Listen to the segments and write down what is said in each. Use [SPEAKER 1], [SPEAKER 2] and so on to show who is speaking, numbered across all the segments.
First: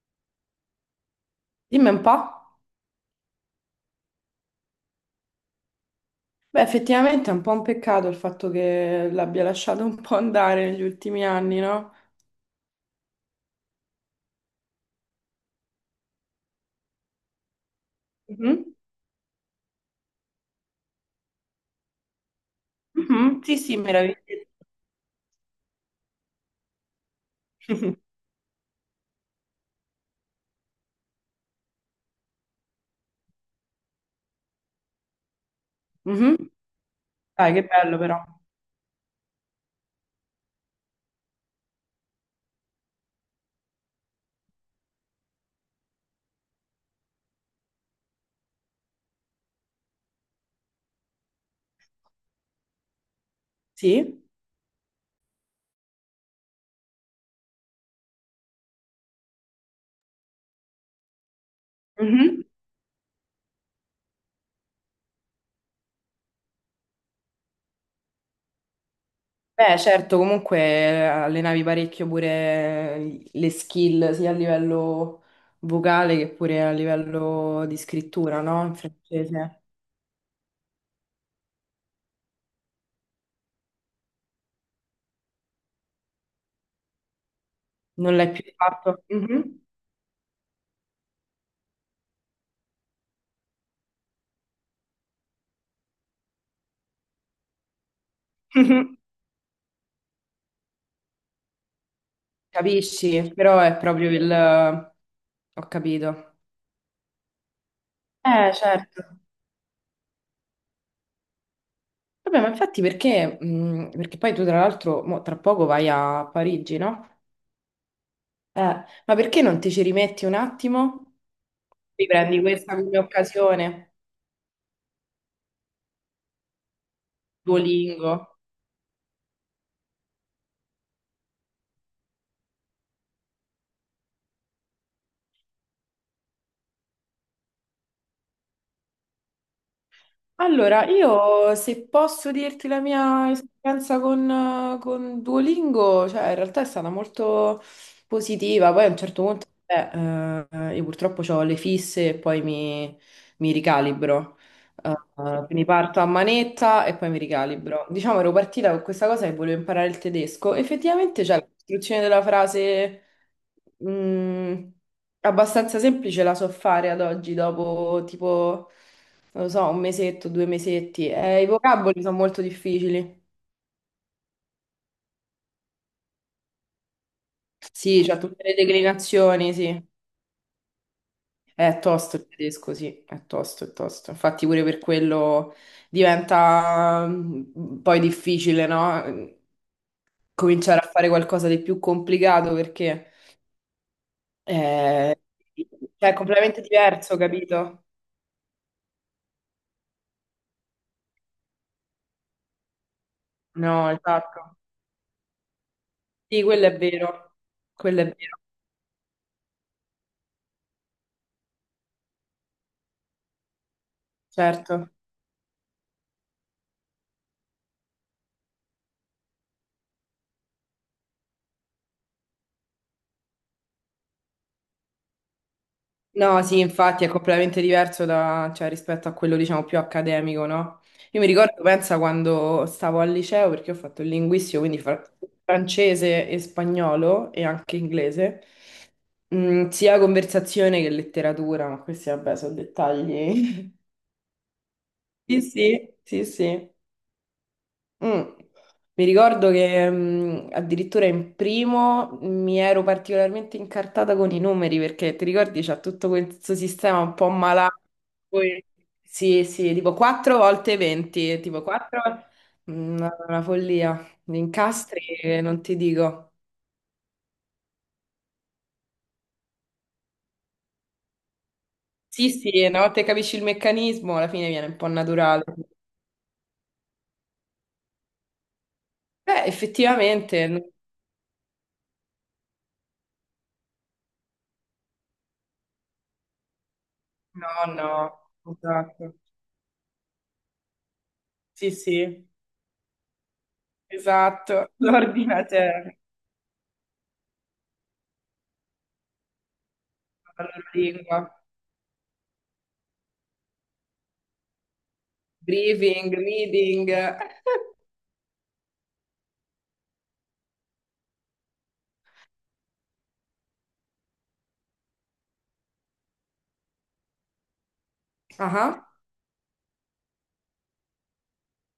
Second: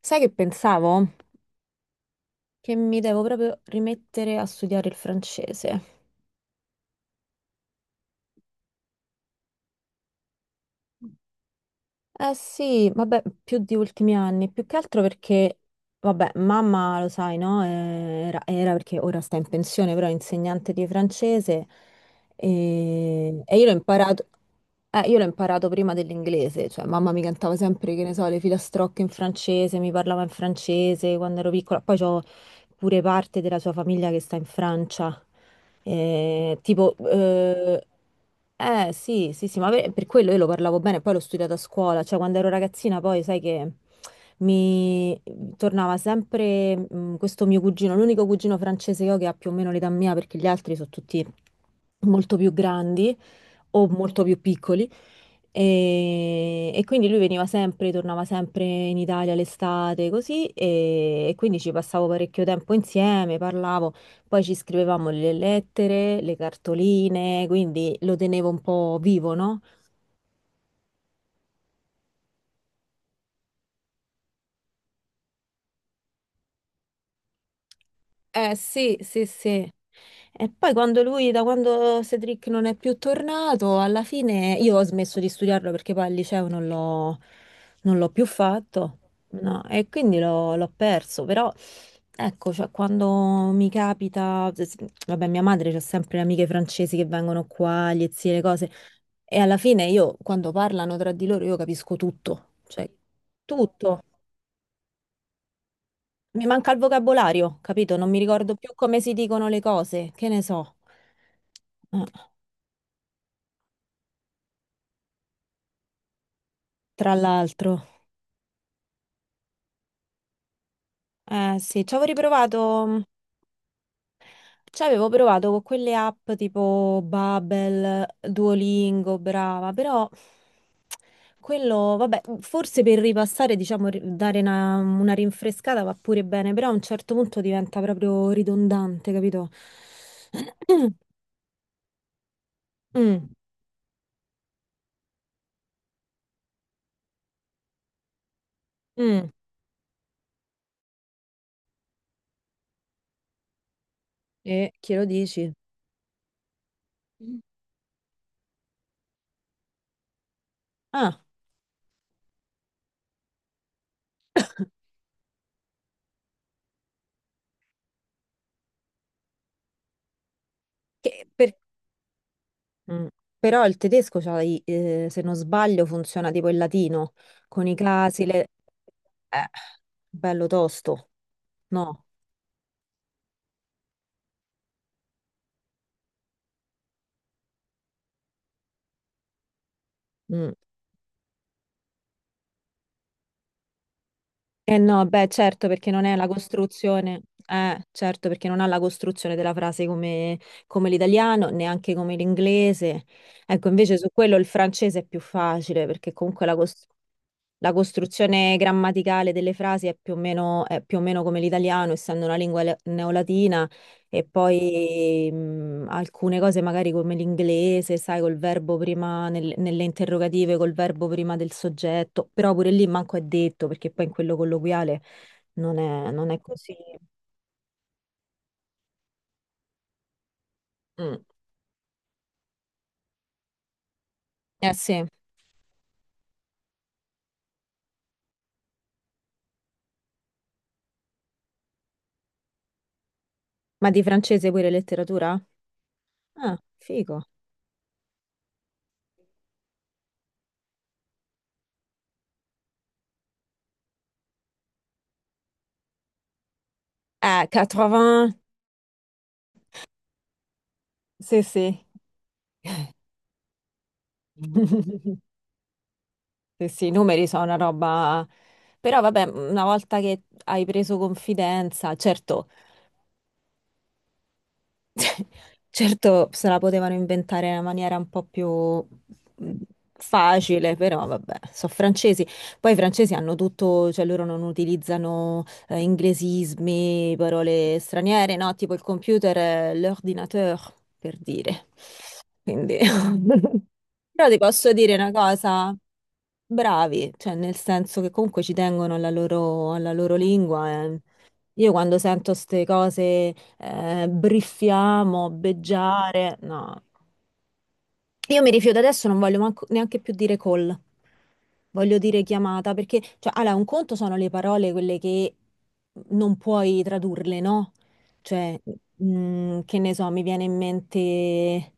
[SPEAKER 1] Sai che pensavo?
[SPEAKER 2] Dimmi un po'.
[SPEAKER 1] Che mi devo proprio rimettere a studiare il francese.
[SPEAKER 2] Beh, effettivamente è un po' un peccato il fatto che l'abbia lasciato un po' andare negli ultimi anni, no?
[SPEAKER 1] Eh sì, vabbè, più di ultimi anni, più che altro perché, vabbè, mamma lo sai, no? Era
[SPEAKER 2] Mhm.
[SPEAKER 1] perché ora sta in pensione, però è insegnante di francese e,
[SPEAKER 2] Mhm.
[SPEAKER 1] e
[SPEAKER 2] Sì,
[SPEAKER 1] io l'ho
[SPEAKER 2] sì,
[SPEAKER 1] imparato,
[SPEAKER 2] meraviglioso.
[SPEAKER 1] eh, io l'ho imparato prima dell'inglese, cioè mamma mi cantava sempre, che ne so, le filastrocche in francese, mi parlava in francese quando ero piccola, poi ho pure parte della sua famiglia che sta in Francia.
[SPEAKER 2] Mhm.
[SPEAKER 1] Tipo,
[SPEAKER 2] Dai, che bello però.
[SPEAKER 1] sì, sì, sì, ma per quello io lo parlavo bene, poi l'ho studiato a scuola, cioè quando ero ragazzina poi sai che mi tornava sempre questo mio cugino, l'unico cugino francese che ho che ha più o meno l'età mia perché gli altri sono tutti molto più grandi o
[SPEAKER 2] Sì.
[SPEAKER 1] molto più piccoli e quindi lui veniva sempre, tornava sempre in Italia l'estate, così, e quindi ci passavo
[SPEAKER 2] Mhm.
[SPEAKER 1] parecchio tempo insieme, parlavo, poi ci scrivevamo le lettere, le cartoline, quindi lo tenevo un po' vivo, no?
[SPEAKER 2] Beh, certo, comunque allenavi parecchio pure le skill sia a livello vocale che pure a livello di scrittura,
[SPEAKER 1] Eh
[SPEAKER 2] no? In
[SPEAKER 1] sì, sì, sì.
[SPEAKER 2] francese.
[SPEAKER 1] E poi quando lui, da quando Cedric non è più tornato, alla fine io ho smesso di studiarlo perché poi al liceo non l'ho
[SPEAKER 2] Non
[SPEAKER 1] più
[SPEAKER 2] l'hai più
[SPEAKER 1] fatto,
[SPEAKER 2] fatto. Mhm.
[SPEAKER 1] no, e quindi l'ho perso, però ecco, cioè, quando mi capita, vabbè, mia madre c'ha sempre le amiche francesi che vengono qua, gli zii, le cose,
[SPEAKER 2] Mhm.
[SPEAKER 1] e alla fine io quando parlano tra di loro io capisco tutto, cioè
[SPEAKER 2] Capisci? Però è
[SPEAKER 1] tutto
[SPEAKER 2] proprio il... Ho capito.
[SPEAKER 1] mi manca il vocabolario, capito? Non mi ricordo più come
[SPEAKER 2] Certo.
[SPEAKER 1] si dicono le cose, che ne so. Eh,
[SPEAKER 2] Vabbè, ma infatti perché poi tu tra l'altro mo tra poco vai a Parigi, no?
[SPEAKER 1] Tra l'altro,
[SPEAKER 2] Eh, ma perché non ti ci rimetti un attimo?
[SPEAKER 1] eh sì,
[SPEAKER 2] Riprendi questa come occasione,
[SPEAKER 1] ci avevo provato con quelle app tipo Babbel,
[SPEAKER 2] Duolingo.
[SPEAKER 1] Duolingo, brava, però quello, vabbè, forse per ripassare, diciamo, dare una rinfrescata va pure bene, però a un certo punto diventa proprio ridondante, capito?
[SPEAKER 2] Allora, io se posso dirti la mia
[SPEAKER 1] Mm,
[SPEAKER 2] esperienza con, con Duolingo, cioè in realtà è stata molto positiva, poi a un certo
[SPEAKER 1] mm.
[SPEAKER 2] punto io purtroppo ho le fisse e poi mi ricalibro.
[SPEAKER 1] E
[SPEAKER 2] Eh,
[SPEAKER 1] chi lo
[SPEAKER 2] eh,
[SPEAKER 1] dici?
[SPEAKER 2] quindi parto a manetta e poi mi ricalibro. Diciamo ero partita con questa cosa che volevo imparare il tedesco,
[SPEAKER 1] Ah,
[SPEAKER 2] effettivamente c'è la costruzione della frase mh, abbastanza semplice, la so fare ad oggi dopo tipo non lo so, un mesetto, due mesetti.
[SPEAKER 1] che-
[SPEAKER 2] I
[SPEAKER 1] per-
[SPEAKER 2] vocaboli sono molto
[SPEAKER 1] Mm.
[SPEAKER 2] difficili.
[SPEAKER 1] Però il tedesco, c'ha se non sbaglio, funziona tipo il latino, con i
[SPEAKER 2] Sì, c'ha
[SPEAKER 1] casi,
[SPEAKER 2] tutte
[SPEAKER 1] le...
[SPEAKER 2] le
[SPEAKER 1] eh,
[SPEAKER 2] declinazioni, sì.
[SPEAKER 1] bello tosto,
[SPEAKER 2] È
[SPEAKER 1] no?
[SPEAKER 2] tosto il tedesco, sì, è tosto, è tosto. Infatti pure per quello diventa poi difficile, no?
[SPEAKER 1] Mm.
[SPEAKER 2] Cominciare a fare qualcosa di più complicato perché
[SPEAKER 1] Eh no,
[SPEAKER 2] eh,
[SPEAKER 1] beh, certo, perché non
[SPEAKER 2] cioè,
[SPEAKER 1] è
[SPEAKER 2] è
[SPEAKER 1] la
[SPEAKER 2] completamente diverso,
[SPEAKER 1] costruzione,
[SPEAKER 2] capito?
[SPEAKER 1] certo, perché non ha la costruzione della frase come l'italiano, neanche come l'inglese. Ecco,
[SPEAKER 2] No,
[SPEAKER 1] invece su quello il
[SPEAKER 2] esatto.
[SPEAKER 1] francese è più facile, perché
[SPEAKER 2] Sì,
[SPEAKER 1] comunque la costruzione... La
[SPEAKER 2] quello è vero,
[SPEAKER 1] costruzione grammaticale delle frasi è più o meno come l'italiano, essendo una lingua neolatina, e
[SPEAKER 2] certo.
[SPEAKER 1] poi alcune cose magari come l'inglese, sai, col verbo prima nelle interrogative, col verbo prima del soggetto, però pure lì manco è detto, perché poi in quello colloquiale non è
[SPEAKER 2] No, sì,
[SPEAKER 1] così.
[SPEAKER 2] infatti è completamente diverso cioè, rispetto a quello, diciamo, più accademico, no? Io
[SPEAKER 1] Mm.
[SPEAKER 2] mi ricordo, pensa, quando stavo al liceo, perché ho fatto il linguistico,
[SPEAKER 1] Eh
[SPEAKER 2] quindi
[SPEAKER 1] sì,
[SPEAKER 2] francese e spagnolo e anche inglese, sia conversazione che letteratura, ma questi, vabbè, sono dettagli.
[SPEAKER 1] ma di francese pure letteratura?
[SPEAKER 2] Sì, sì, sì,
[SPEAKER 1] Ah,
[SPEAKER 2] sì.
[SPEAKER 1] figo.
[SPEAKER 2] Mm. Mi ricordo che addirittura in primo mi ero particolarmente incartata con i numeri perché ti ricordi c'è tutto questo sistema un po' malato.
[SPEAKER 1] 80,
[SPEAKER 2] Poi- Sì, sì, tipo 4 volte 20,
[SPEAKER 1] sì,
[SPEAKER 2] tipo
[SPEAKER 1] sì.
[SPEAKER 2] 4 una follia. Gli incastri non ti dico.
[SPEAKER 1] Sì, sì, i numeri sono una roba... Però vabbè, una volta che hai preso confidenza,
[SPEAKER 2] Sì,
[SPEAKER 1] certo.
[SPEAKER 2] sì, una volta che capisci il meccanismo alla fine viene un po' naturale.
[SPEAKER 1] Certo, se la potevano inventare in una maniera un po' più
[SPEAKER 2] Beh, effettivamente, no,
[SPEAKER 1] facile, però vabbè, sono francesi. Poi i francesi hanno tutto, cioè loro non utilizzano inglesismi, parole
[SPEAKER 2] no,
[SPEAKER 1] straniere, no? Tipo il
[SPEAKER 2] esatto.
[SPEAKER 1] computer, è l'ordinateur, per dire.
[SPEAKER 2] Sì, sì,
[SPEAKER 1] Quindi... Però ti posso
[SPEAKER 2] esatto,
[SPEAKER 1] dire una cosa,
[SPEAKER 2] l'ordinatore,
[SPEAKER 1] bravi, cioè nel senso che comunque ci tengono alla loro
[SPEAKER 2] alla
[SPEAKER 1] lingua, eh.
[SPEAKER 2] lingua.
[SPEAKER 1] Io quando sento queste cose, briffiamo,
[SPEAKER 2] Briefing,
[SPEAKER 1] beggiare, no.
[SPEAKER 2] reading.
[SPEAKER 1] Io mi rifiuto adesso, non voglio neanche più dire call, voglio dire chiamata, perché, cioè, allora, un conto sono le parole, quelle che non puoi tradurle, no? Cioè,
[SPEAKER 2] Ah,
[SPEAKER 1] che ne so, mi viene in mente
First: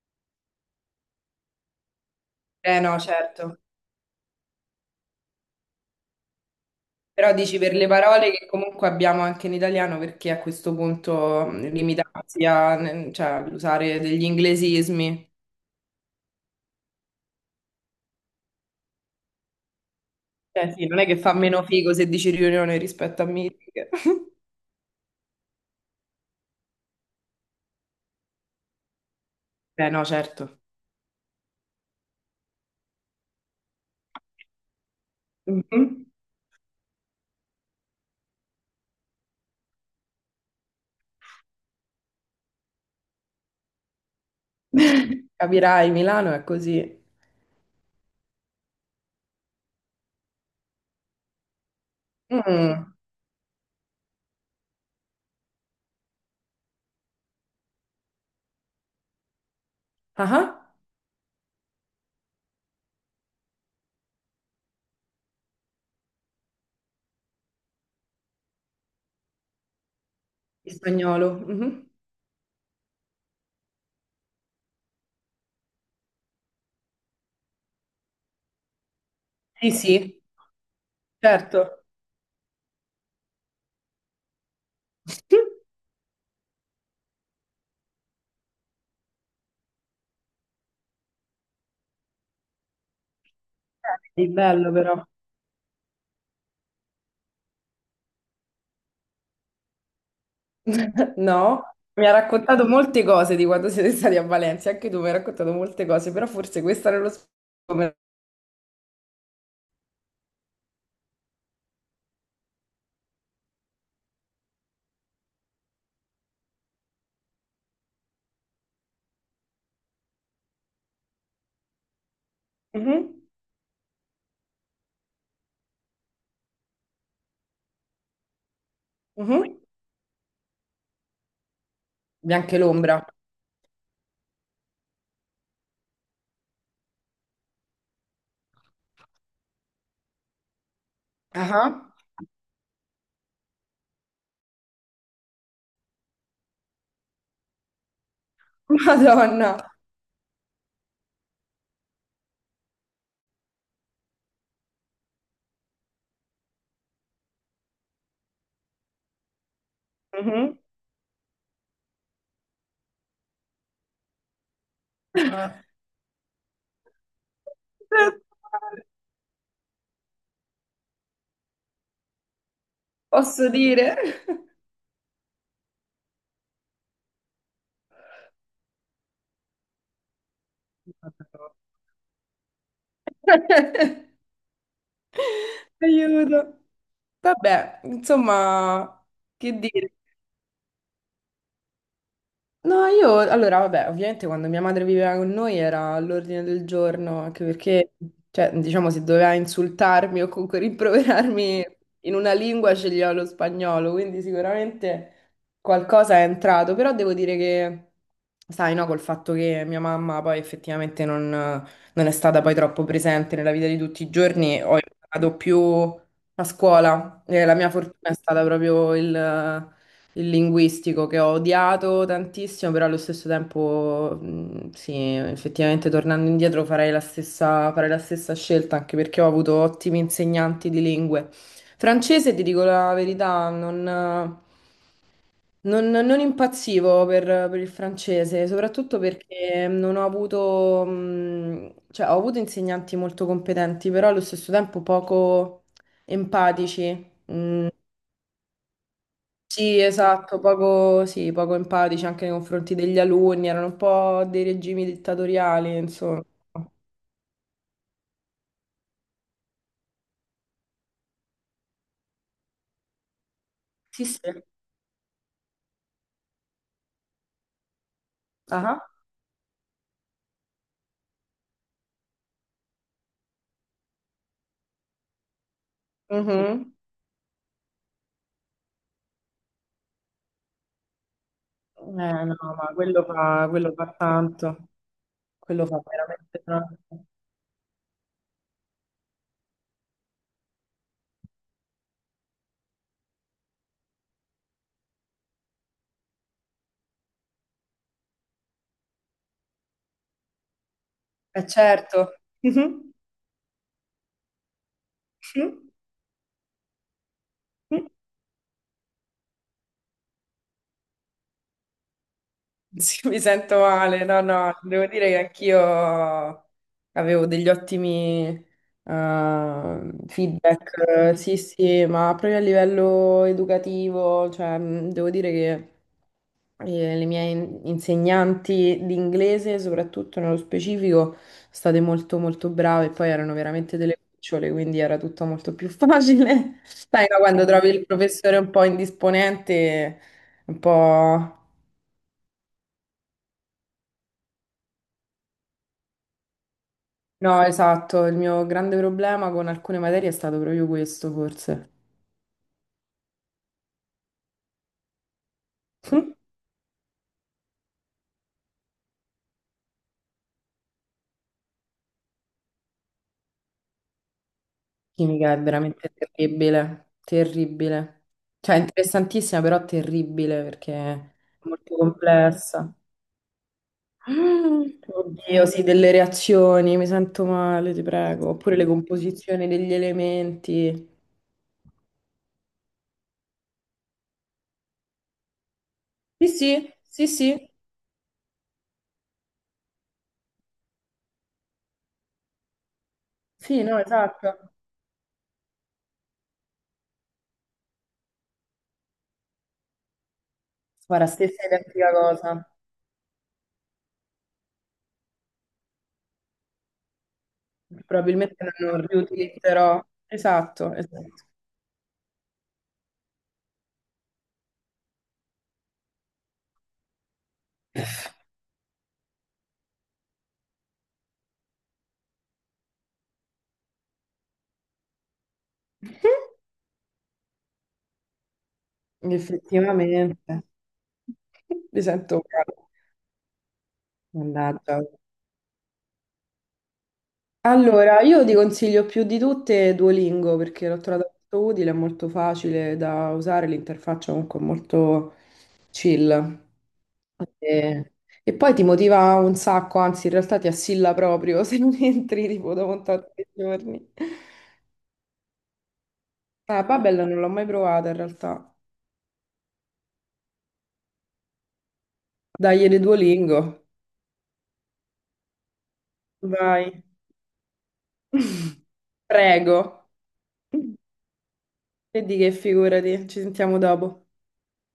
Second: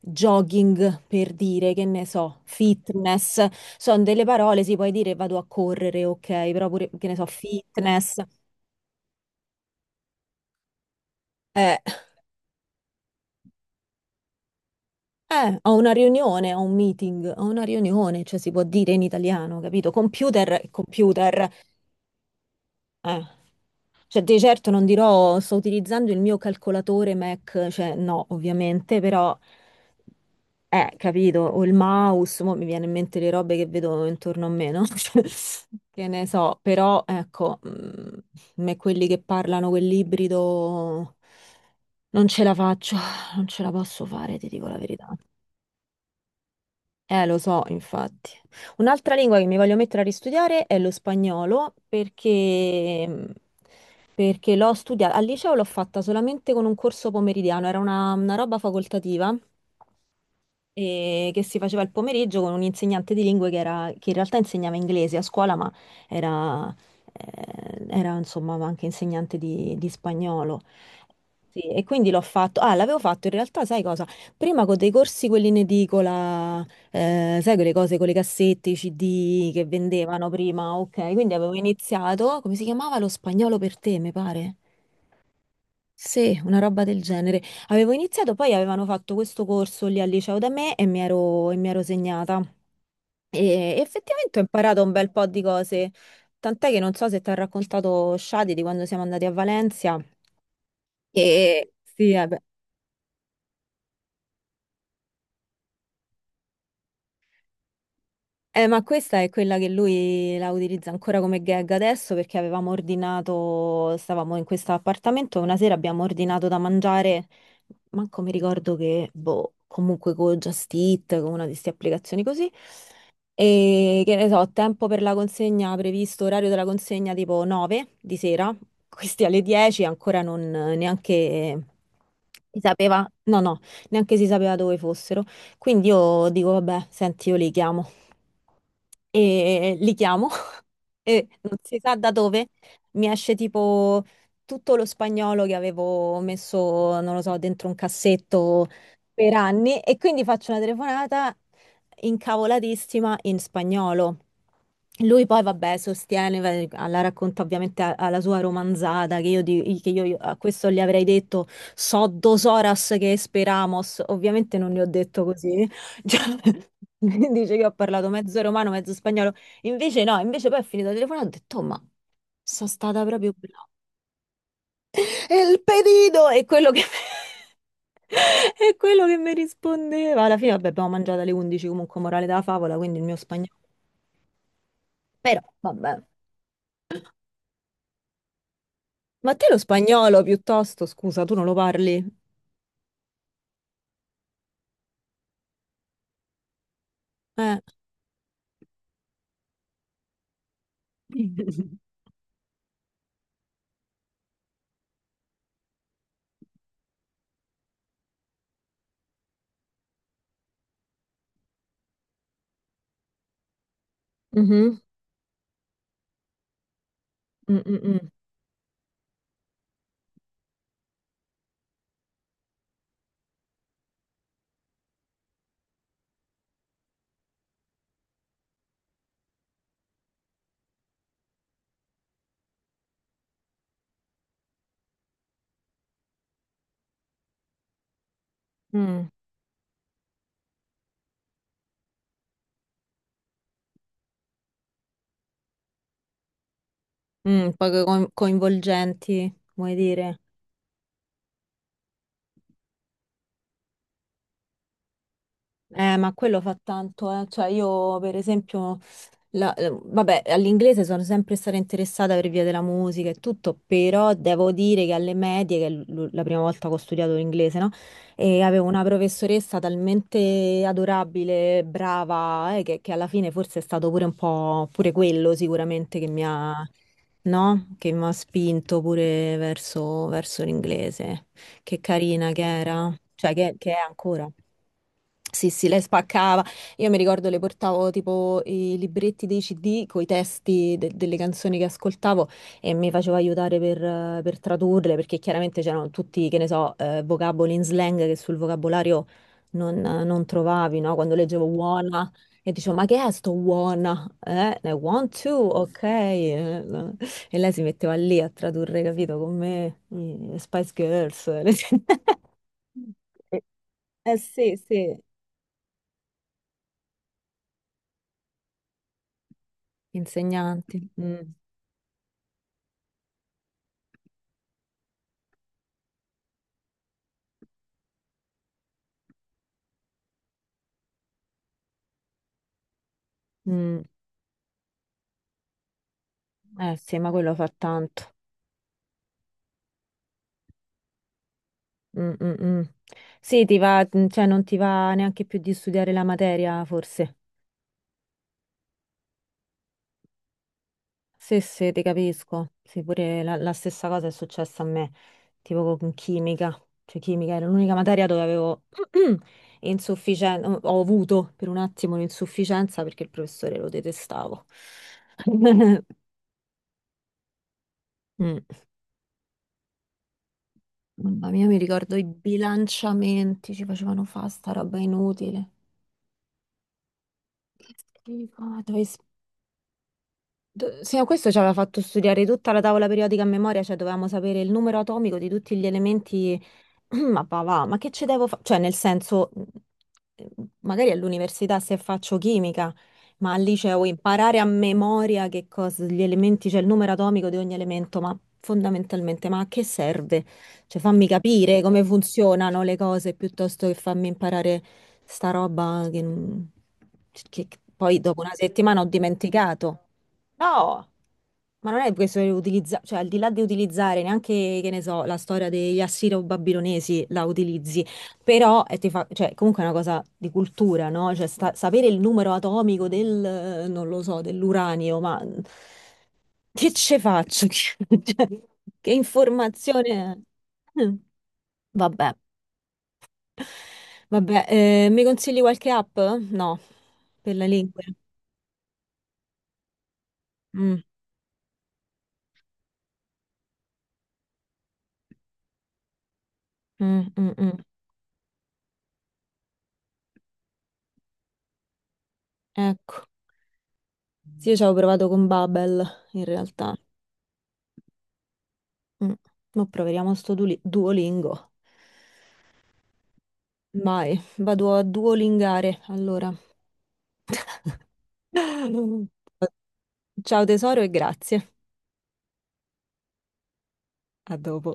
[SPEAKER 1] jogging per dire, che ne so,
[SPEAKER 2] eh no,
[SPEAKER 1] fitness,
[SPEAKER 2] certo.
[SPEAKER 1] sono delle parole, si puoi dire vado a correre, ok, però pure, che ne so,
[SPEAKER 2] Però dici per le
[SPEAKER 1] fitness.
[SPEAKER 2] parole che comunque abbiamo anche in italiano, perché a questo punto
[SPEAKER 1] Eh.
[SPEAKER 2] limitarsi a, cioè, all'usare degli inglesismi.
[SPEAKER 1] Ho una riunione, ho un meeting, ho una riunione, cioè si può dire in italiano, capito? Computer è
[SPEAKER 2] Cioè, sì, non è che fa
[SPEAKER 1] computer.
[SPEAKER 2] meno figo se dici riunione
[SPEAKER 1] Eh.
[SPEAKER 2] rispetto a meeting.
[SPEAKER 1] Cioè, di certo non dirò sto utilizzando il mio calcolatore Mac, cioè no, ovviamente, però
[SPEAKER 2] Eh no, certo.
[SPEAKER 1] capito, o il mouse, mo mi viene in mente le robe che vedo intorno a me, no? Cioè, che
[SPEAKER 2] Mhm.
[SPEAKER 1] ne so, però ecco, a me quelli che parlano quell'ibrido non ce la faccio, non ce la posso fare, ti dico la verità.
[SPEAKER 2] Capirai, Milano è così.
[SPEAKER 1] Lo so, infatti. Un'altra lingua che mi voglio mettere a ristudiare è lo spagnolo
[SPEAKER 2] Mm.
[SPEAKER 1] perché l'ho studiata al liceo l'ho fatta solamente con un corso pomeridiano, era una roba facoltativa
[SPEAKER 2] Ah,
[SPEAKER 1] e che si faceva il pomeriggio con un insegnante di lingue che, che in realtà insegnava inglese a scuola, ma era, era, insomma anche insegnante di spagnolo.
[SPEAKER 2] il spagnolo.
[SPEAKER 1] Sì,
[SPEAKER 2] Mhm.
[SPEAKER 1] e quindi l'ho fatto. Ah, l'avevo fatto in realtà, sai cosa? Prima con dei corsi, quelli in edicola, sai quelle cose con le cassette, i CD che
[SPEAKER 2] Sì, sì,
[SPEAKER 1] vendevano prima, ok. Quindi avevo
[SPEAKER 2] certo.
[SPEAKER 1] iniziato, come si chiamava? Lo spagnolo per te, mi pare. Sì, una roba del genere. Avevo iniziato, poi avevano fatto questo corso lì al liceo da me e mi ero segnata. E
[SPEAKER 2] È
[SPEAKER 1] effettivamente ho
[SPEAKER 2] bello
[SPEAKER 1] imparato un
[SPEAKER 2] però.
[SPEAKER 1] bel po' di cose, tant'è che non so se ti ha raccontato Shadi di quando siamo andati a Valencia.
[SPEAKER 2] No,
[SPEAKER 1] E
[SPEAKER 2] mi
[SPEAKER 1] sì,
[SPEAKER 2] ha
[SPEAKER 1] eh beh.
[SPEAKER 2] raccontato molte cose di quando siete stati a Valencia, anche tu mi hai raccontato molte cose, però forse questa nello specifico.
[SPEAKER 1] Ma questa è quella che lui la utilizza ancora come gag adesso perché avevamo ordinato, stavamo in questo appartamento, una sera abbiamo ordinato da mangiare, manco mi ricordo che, boh, comunque con Just Eat, con una di queste applicazioni così.
[SPEAKER 2] Mhm,
[SPEAKER 1] E che ne so, tempo per la consegna previsto, orario della consegna tipo 9 di sera, questi alle
[SPEAKER 2] mhm.
[SPEAKER 1] 10 ancora non neanche
[SPEAKER 2] Bianche
[SPEAKER 1] si
[SPEAKER 2] l'ombra.
[SPEAKER 1] sapeva, no, no, neanche si sapeva dove fossero. Quindi io dico, vabbè, senti, io li chiamo e li chiamo e non si
[SPEAKER 2] Ah,
[SPEAKER 1] sa da dove mi esce tipo tutto lo spagnolo che avevo messo, non lo so, dentro un cassetto per
[SPEAKER 2] Madonna.
[SPEAKER 1] anni e quindi faccio una telefonata incavolatissima in spagnolo. Lui poi, vabbè, sostiene, la racconta ovviamente alla sua romanzata, che io a
[SPEAKER 2] Mhm.
[SPEAKER 1] questo gli avrei detto so dos horas que esperamos, ovviamente non gli ho detto
[SPEAKER 2] Ah,
[SPEAKER 1] così. Cioè, dice che ho parlato mezzo romano, mezzo spagnolo. Invece no, invece poi ho finito il telefono e ho detto, "Oh, ma sono stata proprio
[SPEAKER 2] posso
[SPEAKER 1] brava."
[SPEAKER 2] dire?
[SPEAKER 1] E il pedito è quello che mi rispondeva. Alla fine, vabbè, abbiamo mangiato alle 11, comunque morale della favola, quindi il mio spagnolo. Però, vabbè.
[SPEAKER 2] Aiuto. Vabbè, insomma,
[SPEAKER 1] Ma te
[SPEAKER 2] che
[SPEAKER 1] lo
[SPEAKER 2] dire?
[SPEAKER 1] spagnolo piuttosto, scusa, tu non lo parli?
[SPEAKER 2] No, io allora, vabbè, ovviamente quando mia madre viveva con noi era all'ordine del giorno, anche
[SPEAKER 1] Eh.
[SPEAKER 2] perché, cioè, diciamo, se doveva insultarmi o comunque rimproverarmi in una lingua sceglieva lo spagnolo, quindi sicuramente qualcosa è entrato, però devo dire che, sai, no, col fatto che mia mamma poi effettivamente non, non è stata poi troppo presente nella vita di tutti i giorni, ho
[SPEAKER 1] Mhm.
[SPEAKER 2] imparato più a scuola, e la
[SPEAKER 1] Mm,
[SPEAKER 2] mia
[SPEAKER 1] mm, mm.
[SPEAKER 2] fortuna è stata proprio il linguistico che ho odiato tantissimo, però allo stesso tempo, sì, effettivamente tornando indietro farei la stessa scelta, anche perché ho avuto ottimi insegnanti di lingue. Francese, ti dico la verità, non impazzivo per il francese, soprattutto
[SPEAKER 1] Mm,
[SPEAKER 2] perché non ho avuto, cioè ho avuto insegnanti molto competenti, però allo stesso tempo poco empatici. Mm,
[SPEAKER 1] poco coinvolgenti, vuoi
[SPEAKER 2] sì,
[SPEAKER 1] dire?
[SPEAKER 2] esatto, poco, sì, poco empatici anche nei confronti degli alunni, erano un po' dei regimi dittatoriali,
[SPEAKER 1] Ma
[SPEAKER 2] insomma.
[SPEAKER 1] quello fa tanto, eh. Cioè io per esempio, vabbè, all'inglese sono sempre stata interessata per via della musica e tutto,
[SPEAKER 2] Sì,
[SPEAKER 1] però
[SPEAKER 2] sì.
[SPEAKER 1] devo dire che alle medie, che è la prima volta che ho studiato l'inglese, no? E avevo
[SPEAKER 2] Ah.
[SPEAKER 1] una professoressa talmente adorabile, brava, che alla fine forse è stato pure un po', pure quello sicuramente che mi ha,
[SPEAKER 2] Mhm.
[SPEAKER 1] no? Che mi ha spinto pure verso l'inglese. Che
[SPEAKER 2] Eh,
[SPEAKER 1] carina
[SPEAKER 2] no,
[SPEAKER 1] che
[SPEAKER 2] ma
[SPEAKER 1] era, cioè che
[SPEAKER 2] quello
[SPEAKER 1] è
[SPEAKER 2] fa
[SPEAKER 1] ancora.
[SPEAKER 2] tanto,
[SPEAKER 1] Sì,
[SPEAKER 2] quello
[SPEAKER 1] sì, lei
[SPEAKER 2] fa
[SPEAKER 1] spaccava.
[SPEAKER 2] veramente
[SPEAKER 1] Io mi
[SPEAKER 2] tanto.
[SPEAKER 1] ricordo le portavo tipo i libretti dei CD con i testi delle canzoni che ascoltavo e mi faceva aiutare per tradurle perché chiaramente c'erano tutti, che ne so, vocaboli in slang che sul vocabolario non trovavi, no? Quando leggevo
[SPEAKER 2] Eh
[SPEAKER 1] wanna
[SPEAKER 2] certo.
[SPEAKER 1] e dicevo, ma
[SPEAKER 2] Mhm.
[SPEAKER 1] che è sto wanna? Want to, ok. No. E lei si
[SPEAKER 2] Mhm.
[SPEAKER 1] metteva lì a tradurre, capito, con me, i Spice Girls.
[SPEAKER 2] Sì, mi sento male,
[SPEAKER 1] Eh
[SPEAKER 2] no,
[SPEAKER 1] sì,
[SPEAKER 2] no, devo
[SPEAKER 1] sì.
[SPEAKER 2] dire che anch'io avevo degli ottimi feedback,
[SPEAKER 1] Insegnanti. Mm,
[SPEAKER 2] sì, sì, ma proprio a livello educativo, cioè, devo dire che le mie insegnanti di inglese, soprattutto nello specifico, state molto molto brave e poi erano veramente
[SPEAKER 1] mm.
[SPEAKER 2] delle cucciole, quindi era tutto molto più facile.
[SPEAKER 1] Eh sì,
[SPEAKER 2] Sai,
[SPEAKER 1] ma
[SPEAKER 2] no,
[SPEAKER 1] quello
[SPEAKER 2] quando
[SPEAKER 1] fa
[SPEAKER 2] trovi il
[SPEAKER 1] tanto.
[SPEAKER 2] professore un po' indisponente, un po'...
[SPEAKER 1] Mm, mm, mm. Sì, ti va, cioè non ti va neanche più di studiare la materia, forse.
[SPEAKER 2] No, esatto, il mio grande problema con alcune materie è stato proprio questo,
[SPEAKER 1] Sì,
[SPEAKER 2] forse.
[SPEAKER 1] sì, ti capisco. Sì, pure la stessa cosa è successa a me, tipo con chimica. Cioè, chimica era l'unica materia dove avevo insufficienza, ho avuto per un attimo un'insufficienza perché il professore lo detestavo.
[SPEAKER 2] Chimica è veramente terribile, terribile.
[SPEAKER 1] Mm.
[SPEAKER 2] Cioè, interessantissima, però terribile perché è
[SPEAKER 1] Mamma mia, mi
[SPEAKER 2] molto
[SPEAKER 1] ricordo i
[SPEAKER 2] complessa.
[SPEAKER 1] bilanciamenti, ci facevano fare sta
[SPEAKER 2] Mm,
[SPEAKER 1] roba
[SPEAKER 2] Oddio,
[SPEAKER 1] inutile.
[SPEAKER 2] sì, delle reazioni, mi sento
[SPEAKER 1] Che
[SPEAKER 2] male, ti prego. Oppure
[SPEAKER 1] schifo,
[SPEAKER 2] le composizioni degli elementi.
[SPEAKER 1] Sì, ma questo ci aveva fatto studiare tutta la tavola periodica a memoria, cioè dovevamo sapere il numero atomico di tutti gli
[SPEAKER 2] Sì,
[SPEAKER 1] elementi.
[SPEAKER 2] sì, sì,
[SPEAKER 1] Ma va,
[SPEAKER 2] sì,
[SPEAKER 1] va, ma che ci devo fare? Cioè, nel senso, eh, magari all'università se faccio chimica, ma al
[SPEAKER 2] sì, no,
[SPEAKER 1] liceo imparare a
[SPEAKER 2] esatto.
[SPEAKER 1] memoria che cosa, gli elementi, cioè il numero atomico di ogni elemento, ma fondamentalmente, ma a che serve? Cioè, fammi
[SPEAKER 2] Guarda, stessa
[SPEAKER 1] capire come
[SPEAKER 2] identica cosa.
[SPEAKER 1] funzionano le cose piuttosto che farmi imparare sta roba che, non- che poi dopo una
[SPEAKER 2] Probabilmente
[SPEAKER 1] settimana ho
[SPEAKER 2] non
[SPEAKER 1] dimenticato.
[SPEAKER 2] riutilizzerò. Esatto,
[SPEAKER 1] No,
[SPEAKER 2] esatto.
[SPEAKER 1] ma non è questo che utilizza, cioè al di là di utilizzare neanche, che ne so, la storia degli assiro-babilonesi la utilizzi, però cioè, comunque è una cosa di cultura, no? Cioè sapere il numero atomico del, non lo so, dell'uranio, ma che ce faccio? Cioè, che informazione
[SPEAKER 2] Effettivamente,
[SPEAKER 1] è? Mm.
[SPEAKER 2] mi
[SPEAKER 1] Vabbè,
[SPEAKER 2] sento un calo.
[SPEAKER 1] vabbè,
[SPEAKER 2] Mannaggia.
[SPEAKER 1] mi consigli qualche app? No, per la lingua.
[SPEAKER 2] Allora, io ti consiglio più di tutte Duolingo perché l'ho
[SPEAKER 1] Mm,
[SPEAKER 2] trovata molto utile, è molto facile da usare, l'interfaccia comunque è molto chill.
[SPEAKER 1] mm, mm, mm.
[SPEAKER 2] E, e poi ti motiva un sacco, anzi in realtà ti assilla proprio se non entri tipo dopo
[SPEAKER 1] Ecco.
[SPEAKER 2] tanti giorni.
[SPEAKER 1] Sì, io ci avevo provato con Babel, in
[SPEAKER 2] Ah,
[SPEAKER 1] realtà.
[SPEAKER 2] Babbel non l'ho mai provata in realtà.
[SPEAKER 1] Mm. Ma proveremo sto Duolingo.
[SPEAKER 2] Dai, le Duolingo.
[SPEAKER 1] Vai, vado a duolingare, allora.
[SPEAKER 2] Vai. Prego.
[SPEAKER 1] Ciao tesoro e grazie.
[SPEAKER 2] E di che figurati, ci sentiamo dopo.
[SPEAKER 1] A dopo.